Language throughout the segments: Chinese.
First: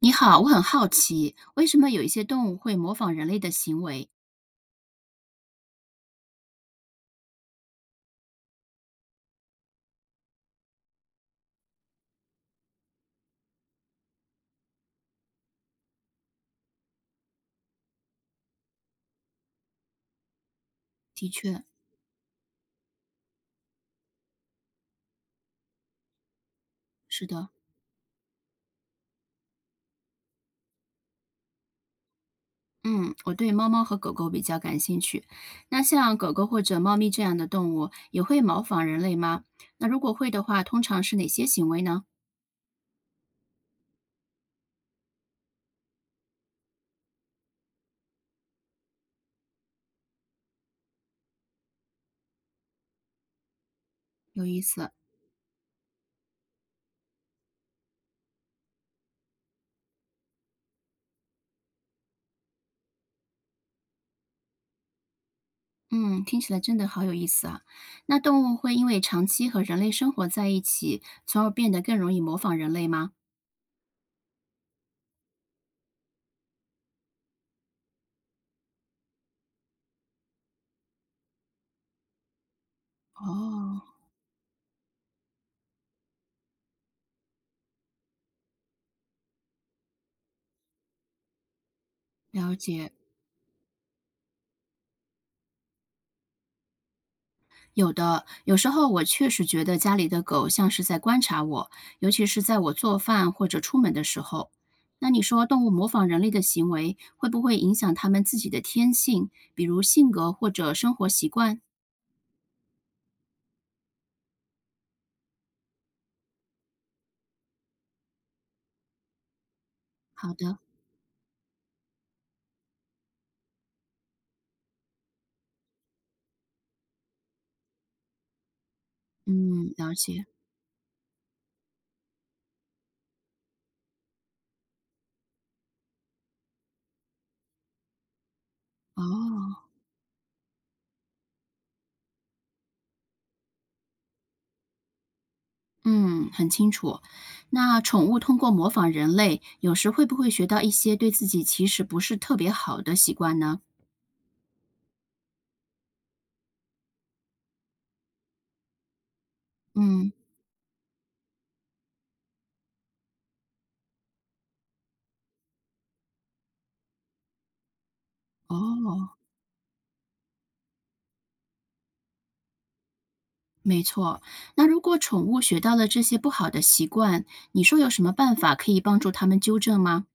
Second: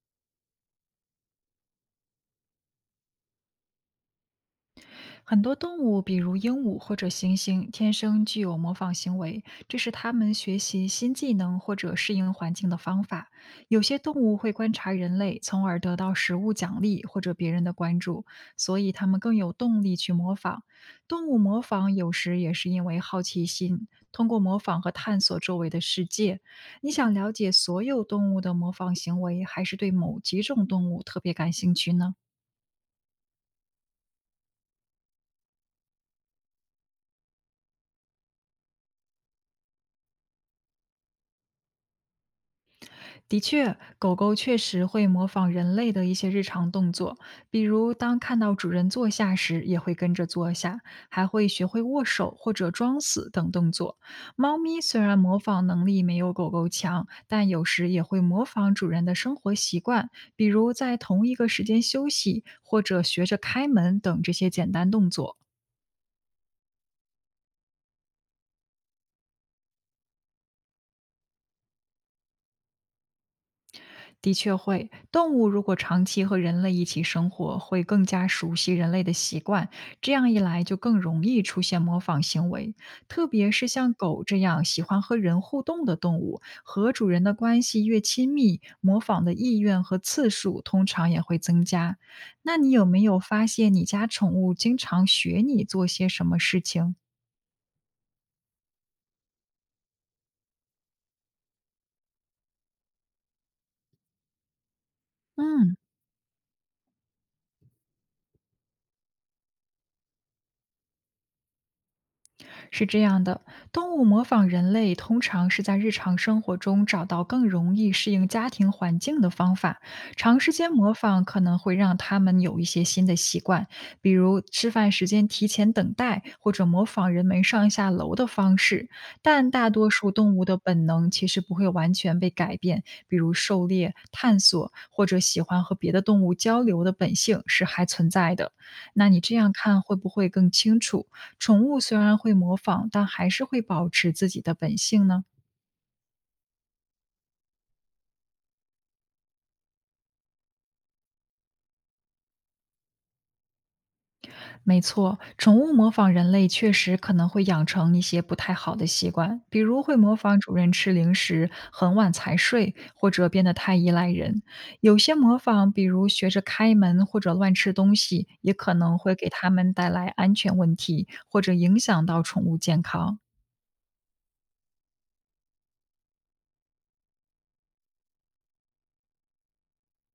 你好，我很好奇，为什么有一些动物会模仿人类的行为？很多动物，比如鹦鹉或者猩猩，天生具有模仿行为，这是它们学习新技能或者适应环境的方法。有些动物会观察人类，从而得到食物奖励或者别人的关注，所以它们更有动力去模仿。动的物模确，仿有时也是因为好奇心，通过模仿和探索周围的世界。你想是了的，解所有动物的模仿行为，还是对某几种动物特别感兴趣呢？嗯，我对猫猫和狗狗比较感兴趣。那像狗狗或者猫咪这样的动物，也会模仿人类吗？那如果会的话，通常是哪些行为呢？的确，狗狗确实会模仿人类的一些日常动作，比如当看到主人坐下时，也会跟着坐下，还会学会握手或者装死等动作。有猫意咪思，虽然模仿能力没有狗狗强，但有时也会模仿主人的生活习惯，比如在同一个时间休息，或者学着开门等这些简单动作。嗯，听起来真的好有意思啊。那动物会因为长期和人类生活在一起，从而变得更容易模仿人类吗？的确会，动物如果长期和人类一起生活，会更加熟悉人类的习惯，这样一来就更容易出现模仿行为。特别是哦，像狗这样喜欢和人互动的动物，和主人的关系越亲密，模仿的意愿和次数通常也会增加。了那你有解。没有发现你家宠物经常学你做些什么事情？有的，有时候我确实觉得家里的狗像是在观察我，尤其是在我做饭或者出门的时候。那你说，动物嗯。模仿人类的行为，会不会影响它们自己的天性，比如性格或者生活习惯？是这样的，动物模仿人类通常是在日常生活中找到更容易适应家庭环境的方法。好长时的，间模仿可能会让他们有一些新的习惯，比如吃饭时间提前等待，或者模仿人们上下楼的方式。但大嗯，多了数解。动物的本能其实不会完全被改变，比如狩猎、探索或者喜欢和别的动物交流的本性是还存在的。那你这样哦，看会不会更清楚？宠物虽然会模仿，但还是会保持自己的本性呢？嗯，很清楚。那宠物通过模仿人类，有时会不会学到一些对自己其实不是特别好的习惯呢？没错，宠物模仿人类确实可能会养成一些不太好的习惯，比如会嗯，模仿主人吃零食、很晚才睡，或者变得太依赖人。有些模仿，比如学着开门或者乱吃东西，也可能会哦。给他们带来安全问题，或者影响到宠物健康。没错，那如果宠物学到了这些不好的习惯，你说有什么办法可以帮助他们纠正吗？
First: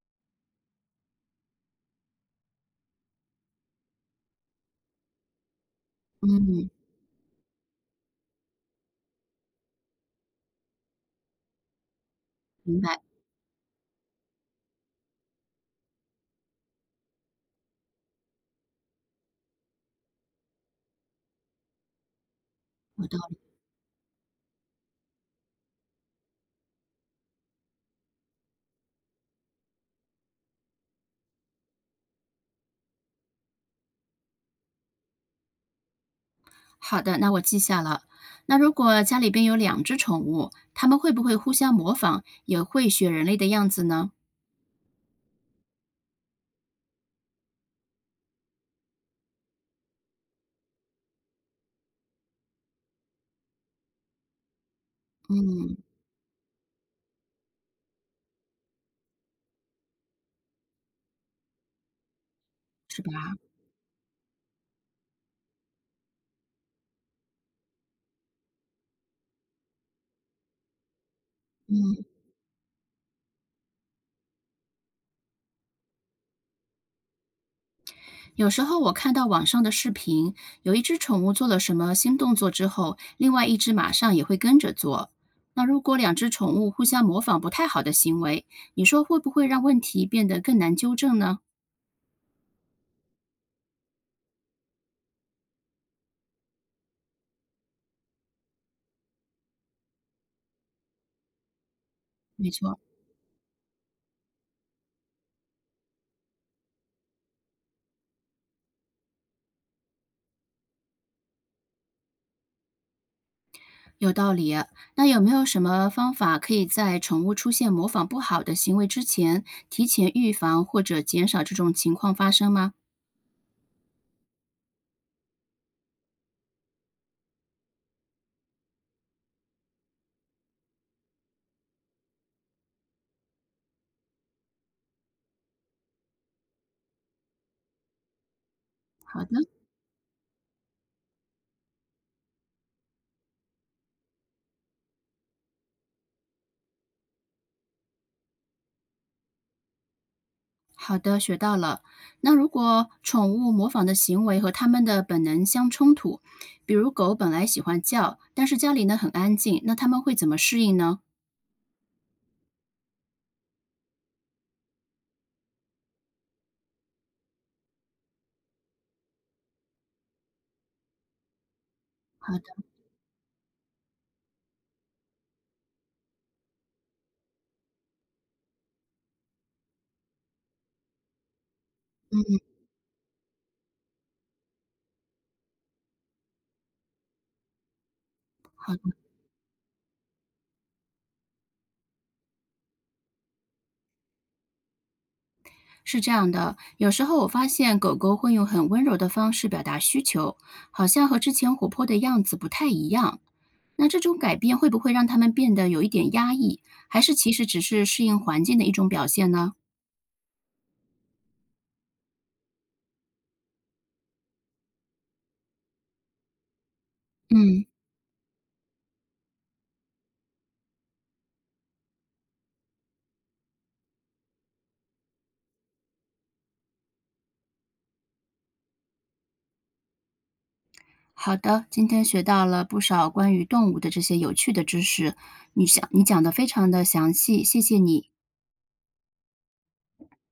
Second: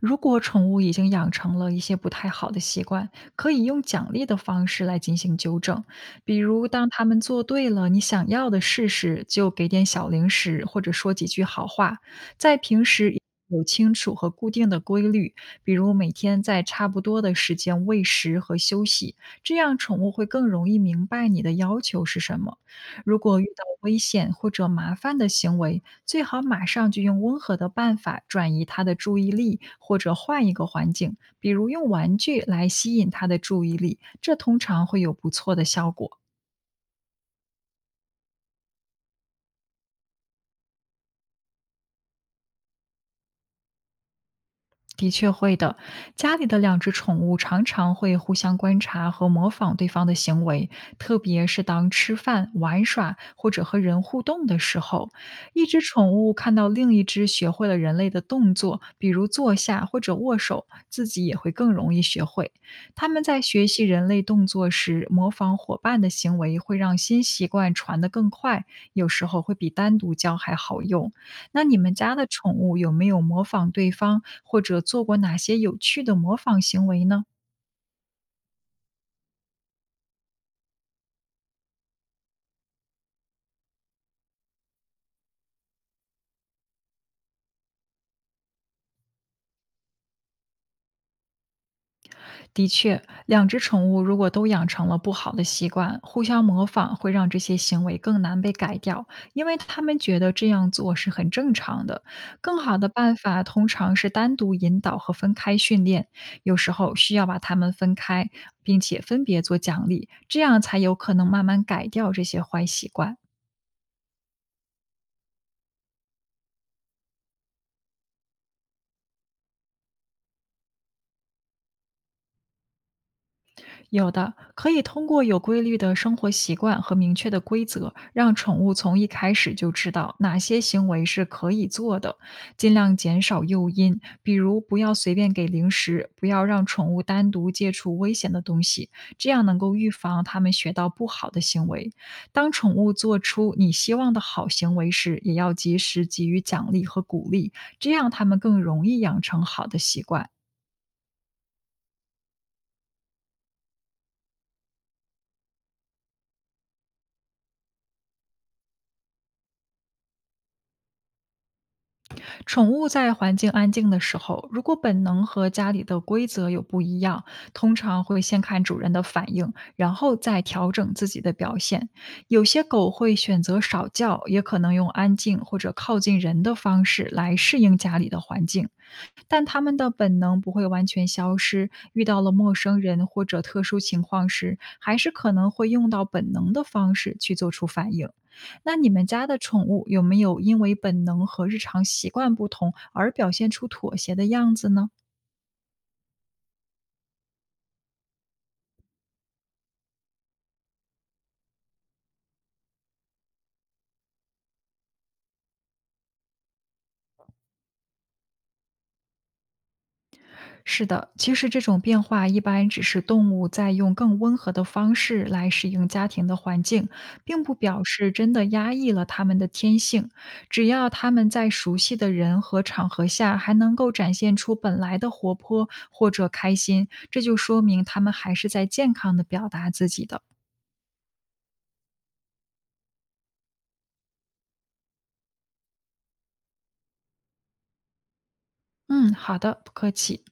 如果宠物已经养成了一些不太好的习惯，可以用奖励的方式来进行纠正。比嗯，如，当它们做对了你想要的事时，就给点小零食，或者说几句好话。在明平白，时有清楚和固定的规律，比如每天在差不多的时间喂食和休息，这样宠物会更容易明白你的要求是什么。有如道理。果遇到危险或者麻烦的行为，最好马上就用温和的办法转移他的注意力，或者换一个环境，比如用玩具来吸引他的注意力，这通常会有不错的效果。好的，那我记下了。那如果家里边有两只宠物，它们会不会互相模仿，也会学人类的样子呢？的确会的，家里的两只宠物常常会互相观察和模仿对方的行为，特别是当吃饭、玩耍或者和人互动的时候，一只宠物看到另一只学会了人类的动作，比如坐下或者握手，自己也会更容易学会。是它吧？们在学习人类动作时，模仿伙伴的行为会让新习惯传得更快，有时候会比单独教还好用。那你们家的宠物有没有模仿对方，或者做过哪些有趣的模仿行为呢？有时候我看到网上的视频，有一只宠物做了什么新动作之后，另外一只马上也会跟着做。那如果两只宠物互相模仿不太好的行为，你说会不会让问题变得更难纠正呢？的确，两只宠物如果都养成了不好的习惯，互相模仿会让这些行为更难被改掉，因为他们觉得这样做是很正常的。没更错，好的办法通常是单独引导和分开训练，有时候需要把它们分开，并且分别做奖励，这样才有可能慢慢改掉这些坏习惯。有道理。那有没有什么方法可以在宠物出现模仿不好的行为之前，提前预防或者减少这种情况发生吗？有的，可以通过有规律的生活习惯和明确的规则，让宠物从一开始就知道哪些行为是可以做的，尽量减少诱因，比如不要随便给零食，不要让宠物单独接触危险的东西，好这的，样能够预防它们学到不好的行为。当宠物做出你希望的好行为时，也要及时给予奖励和鼓励，这样它们更容易养成好的习惯。好的，学到了。那如果宠物模仿的行为和它们的本能相冲突，比如狗本来喜欢叫，但是家里呢很安静，那它们会怎么适应呢？宠物在环境安静的时候，如果本能和家里的规则有不一样，通常会先看主人的反应，然后再调整自己的表现。好的，有些狗会选择少叫，也可能用安静或者靠近人的方式来适应家里的环境。但他们的本能不会完全消失，遇到了嗯，陌生人或者特殊情况时，还是可能会用到本能的方式去做出反应。好那的，你们家的宠物有没有因为本能和日常习惯不同而表现出妥协的样子呢？是这样的。有时候我发现狗狗会用很温柔的方式表达需求，好像和之前活泼的样子不太一样。那这种改变会不会让他们变得有一点压抑，还是其实只是适应环境的一种表现呢？是的，其实这种变化一般只是动物在用更温和的方式来适应家庭的环境，并不嗯，表示真的压抑了它们的天性。只要它们在熟悉的人和场合下还能够展现出本来的活泼或者开心，这就说明它们还是在健康的表达自己的。好的，今天学到了不少关于动物的这些有趣的知识，你想你讲的非常的详细，谢谢你。嗯，好的，不客气。